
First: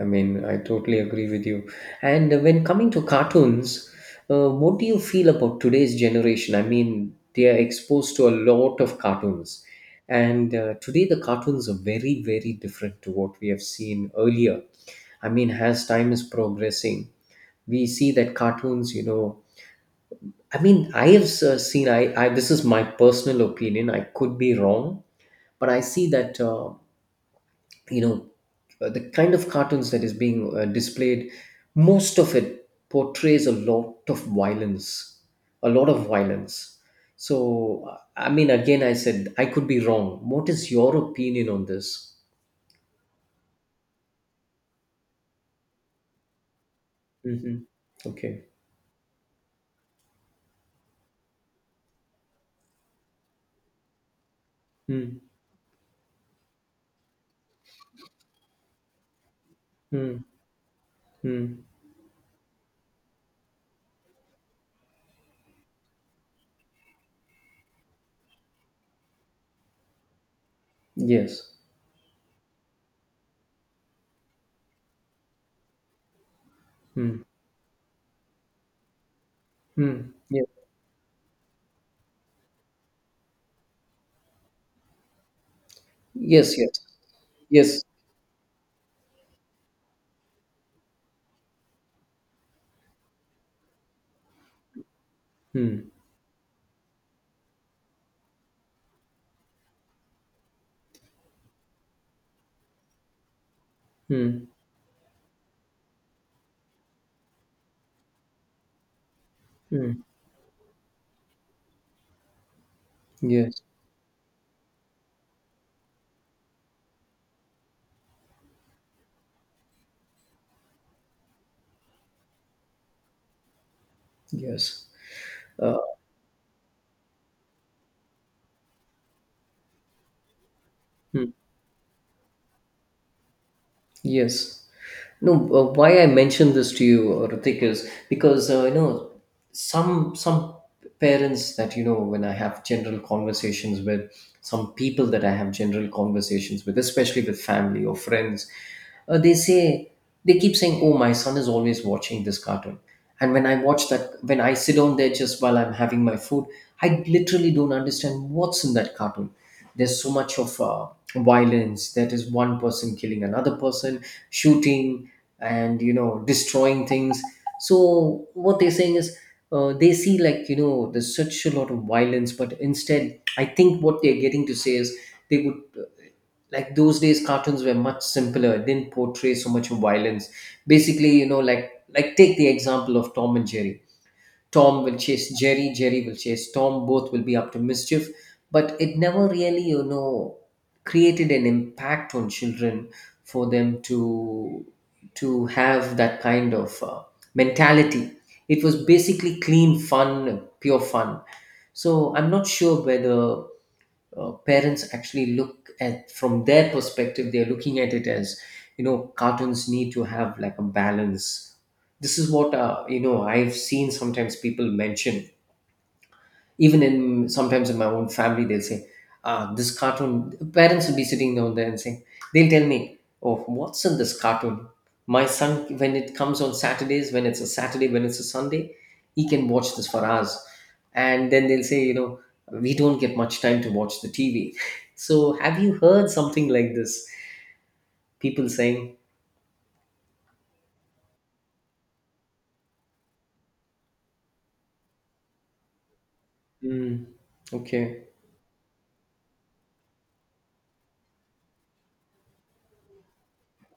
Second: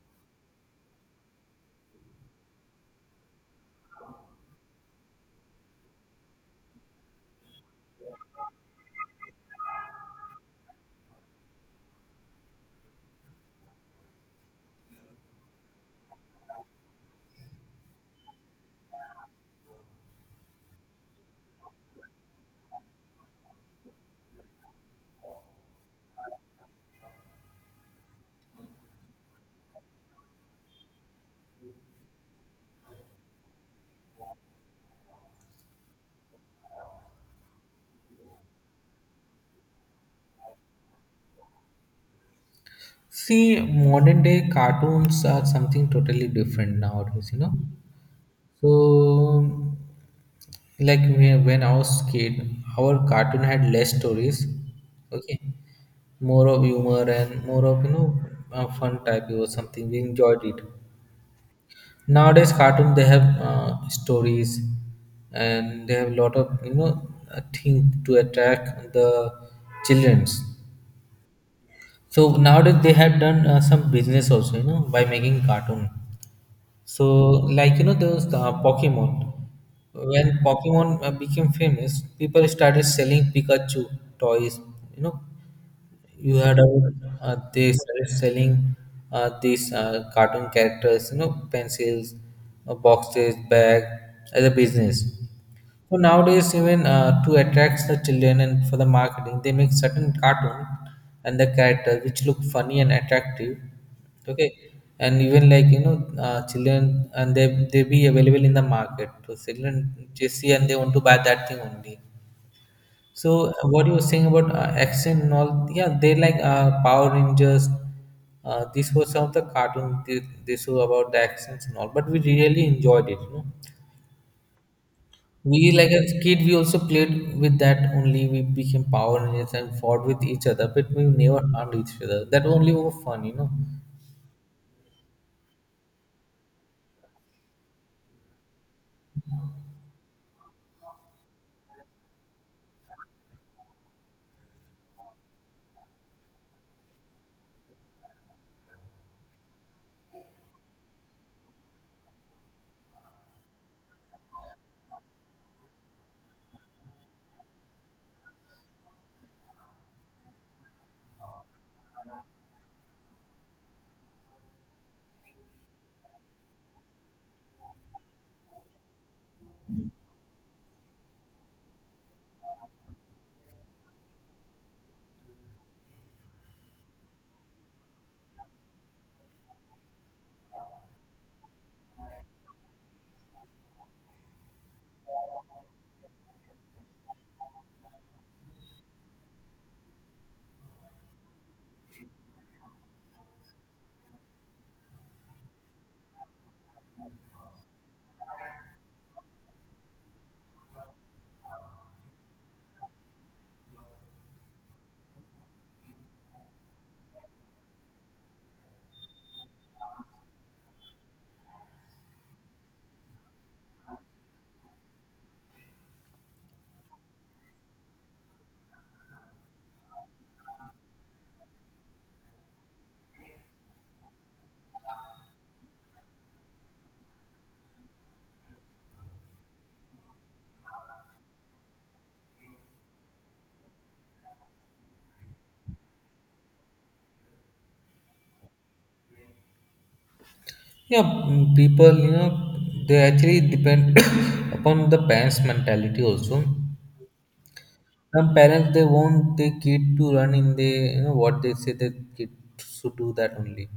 Speaker 2: I mean, I totally agree with you. And when coming to cartoons, what do you feel about today's generation? I mean, they are exposed to a lot of cartoons. And today, the cartoons are very, very different to what we have seen earlier. I mean, as time is progressing, we see that cartoons, you know, I mean, I have seen, this is my personal opinion, I could be wrong, but I see that. You know, the kind of cartoons that is being displayed, most of it portrays a lot of violence, a lot of violence. So I mean, again, I said I could be wrong. What is your opinion on this?
Speaker 1: See, modern day cartoons are something totally different nowadays, you know.
Speaker 2: Hmm. Okay.
Speaker 1: So, like when I was kid, our cartoon had less stories,
Speaker 2: Mm,
Speaker 1: okay, more of humor and more of fun type. It was something we
Speaker 2: mm,
Speaker 1: enjoyed it.
Speaker 2: mm.
Speaker 1: Nowadays cartoon they have stories, and they have a lot of thing to attract the childrens.
Speaker 2: Yes.
Speaker 1: So nowadays they have done some business also by making cartoon. So,
Speaker 2: Mm,
Speaker 1: like you know, there was the Pokemon.
Speaker 2: mm.
Speaker 1: When
Speaker 2: Yeah.
Speaker 1: Pokemon became famous, people started selling Pikachu toys. You know, you had
Speaker 2: Yes, yes,
Speaker 1: about they
Speaker 2: yes.
Speaker 1: started selling these cartoon characters. You know, pencils, boxes, bag as a business.
Speaker 2: Mm,
Speaker 1: So nowadays, even to attract the children and for the marketing, they make certain cartoon and the character which look funny and attractive.
Speaker 2: mm,
Speaker 1: Okay, and even like children and they be available in the market. So
Speaker 2: mm.
Speaker 1: children they see and they want to buy that thing only. So
Speaker 2: Yes,
Speaker 1: what you were saying about action and all? Yeah, they like Power Rangers. This was some of the cartoon they show about the actions and all, but we really enjoyed it. You know,
Speaker 2: yes.
Speaker 1: we
Speaker 2: uh,
Speaker 1: like as kid, we also played with that only. We became Power Rangers and fought with each other, but we
Speaker 2: hmm.
Speaker 1: never harmed each other. That only was fun, you know.
Speaker 2: Yes. No, why I mentioned this to you, Ritik, is because you know, some parents that, you know, when I have general conversations with some people that I have general conversations with, especially with family or friends, they say, they keep saying, "Oh, my son is always watching this cartoon," and when I watch that, when I sit down there just while I'm having my food, I literally don't understand what's in that cartoon. There's so much of violence, that is one person killing another person, shooting, and you know, destroying things. So what they're saying is, they see, like, you know, there's such a lot of violence, but instead I think what they're getting to say is, they would like those days cartoons were much simpler, it didn't portray so much of violence. Basically, you know, like, take the example of Tom and Jerry. Tom will chase Jerry, Jerry will chase Tom, both will be up to mischief, but it never really, you know, created an impact on children for them to have that kind of mentality. It was basically clean fun, pure fun. So I'm not sure whether parents actually look at, from their perspective they're looking at it as, you know, cartoons need to have like a balance. This is what, you know, I've seen sometimes people mention, even in sometimes in my own family, they'll say, ah, this cartoon, parents will be sitting down there and saying, they'll tell me, oh, what's in this cartoon, my son, when it comes on Saturdays, when it's a Saturday, when it's a Sunday, he can watch this for hours. And then they'll say, you know, we don't get much time to watch the TV. <laughs> So have you heard something like this, people saying?
Speaker 1: Yeah, mm, people, you know, they actually depend <coughs> upon the parents' mentality also.
Speaker 2: Mm, okay.
Speaker 1: Some parents they want their kid to run in the, you know, what they say their kid should do that only.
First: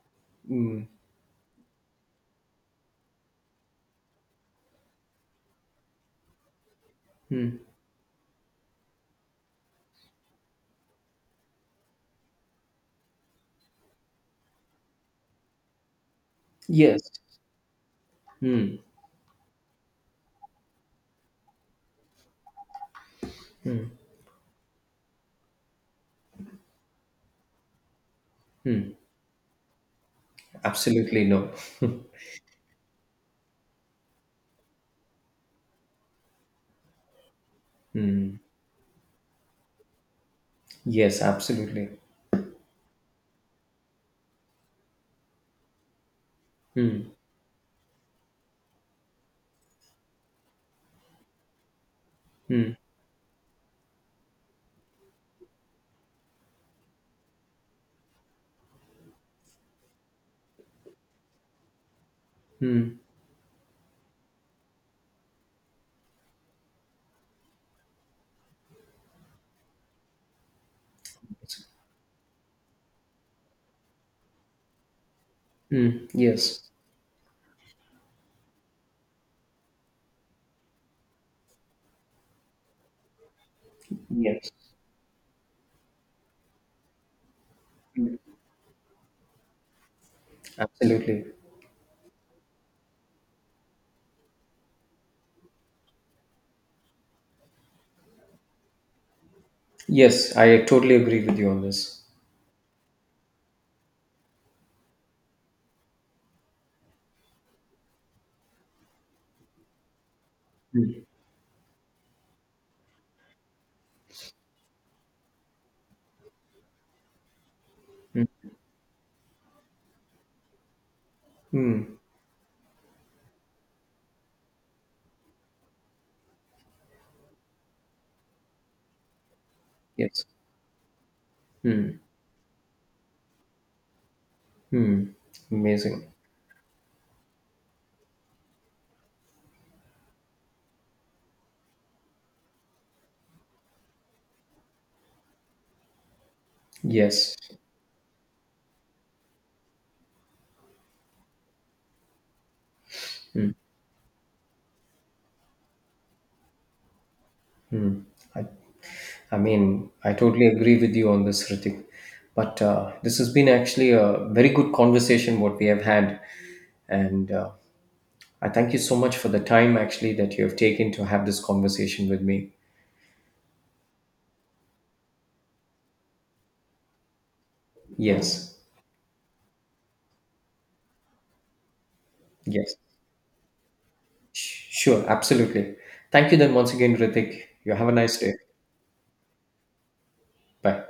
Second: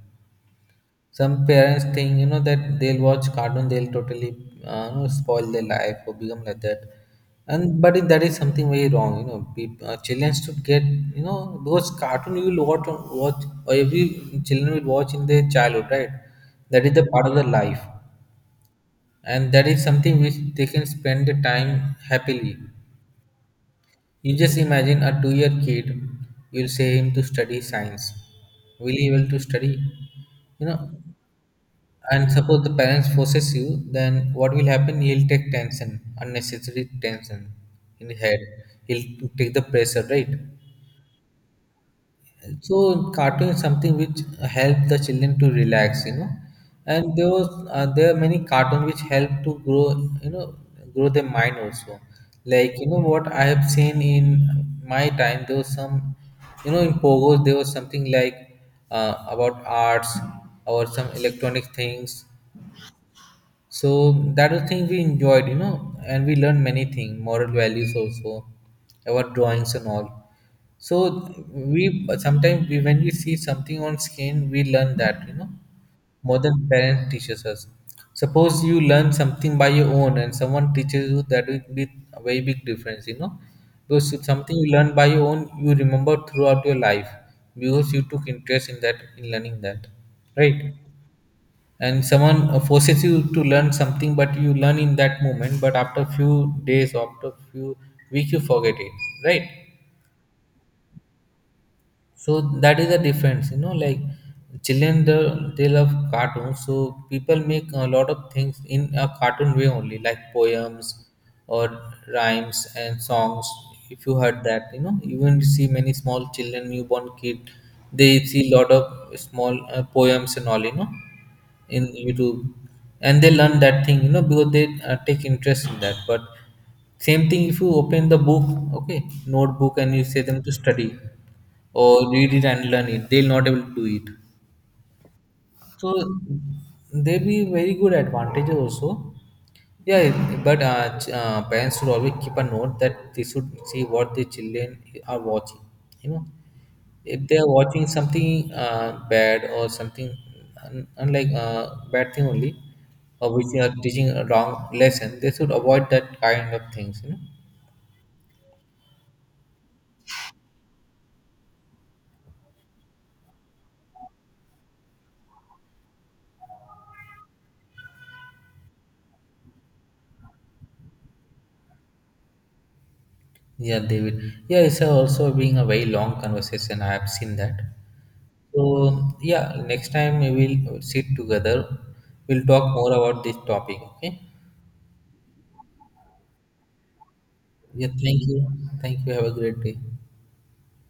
Speaker 2: Mm,
Speaker 1: Some parents think, you know, that they'll watch cartoon, they'll totally you know, spoil their life or become like that.
Speaker 2: mm,
Speaker 1: And but it, that is something very wrong, you know. People, children should get, you know, because cartoon you will watch, watch or every children will watch in their childhood, right? That is
Speaker 2: yes.
Speaker 1: the part of their life,
Speaker 2: Mm,
Speaker 1: and that is something which they can spend the time happily.
Speaker 2: mm,
Speaker 1: You just imagine a 2 year kid, you'll say him to study science. Will
Speaker 2: mm,
Speaker 1: he able to study? You know,
Speaker 2: absolutely no. <laughs>
Speaker 1: and suppose the parents forces you, then what will happen? He'll take tension, unnecessary tension in the
Speaker 2: Hmm.
Speaker 1: head. He'll take the pressure, right?
Speaker 2: Yes, absolutely.
Speaker 1: So cartoon is something which help the children to relax, you know,
Speaker 2: Hmm.
Speaker 1: and there are many cartoon which help to grow, you know, grow their mind also.
Speaker 2: Hmm.
Speaker 1: Like you know what I have seen in my time, there was some, you know, in pogos there was something like about arts or some electronic things.
Speaker 2: Hmm.
Speaker 1: So that was thing we enjoyed, you know, and we learned many things, moral values also, our drawings and all. So when we see something on screen, we learn that, you know,
Speaker 2: Hmm.
Speaker 1: more than
Speaker 2: Yes.
Speaker 1: parents teaches us. Suppose you learn something by your own and someone teaches you, that will be a very big difference, you know. Because it's
Speaker 2: Yes.
Speaker 1: something you learn by your own, you remember throughout your life because you
Speaker 2: Hmm.
Speaker 1: took interest in that, in learning that, right?
Speaker 2: Absolutely.
Speaker 1: And someone forces you to learn something, but you learn in that moment, but after few days after few week you forget it, right?
Speaker 2: Yes, I totally agree with you on this.
Speaker 1: So that is the difference, you know, like children they love cartoons, so people make a lot of things in a cartoon way only, like poems or rhymes and songs. If you heard that, you know, even you see many small children newborn kid they
Speaker 2: Hmm.
Speaker 1: see lot of small poems and all, you know, in
Speaker 2: Hmm.
Speaker 1: youtube, and they learn that thing, you know, because they take interest in that. But same thing if you open the book, okay notebook, and you say
Speaker 2: Yes.
Speaker 1: them to study
Speaker 2: Hmm.
Speaker 1: or read it and learn it, they'll not able to do it.
Speaker 2: Hmm.
Speaker 1: So
Speaker 2: Amazing.
Speaker 1: there be very good advantages also. Yeah, but parents should always keep a note that they should see what the children are watching, you know, if
Speaker 2: Yes.
Speaker 1: they are watching something bad or something unlike bad thing only or which are teaching a wrong lesson, they should avoid that kind of things, you know.
Speaker 2: I, I mean, I totally agree with you on this, Ritik. But this has been actually a very good conversation what we have had, and I thank you so much for the time actually that you have taken to have this conversation with me.
Speaker 1: Yeah, David. Yeah, it's also being a very long conversation. I have seen that.
Speaker 2: Yes.
Speaker 1: So yeah, next time we will sit together. We'll talk
Speaker 2: Yes.
Speaker 1: more about this topic. Okay.
Speaker 2: Sure, absolutely. Thank you then once again, Ritik. You
Speaker 1: Yeah.
Speaker 2: have a nice
Speaker 1: Thank
Speaker 2: day.
Speaker 1: you. Thank you. Have a great day.
Speaker 2: Bye.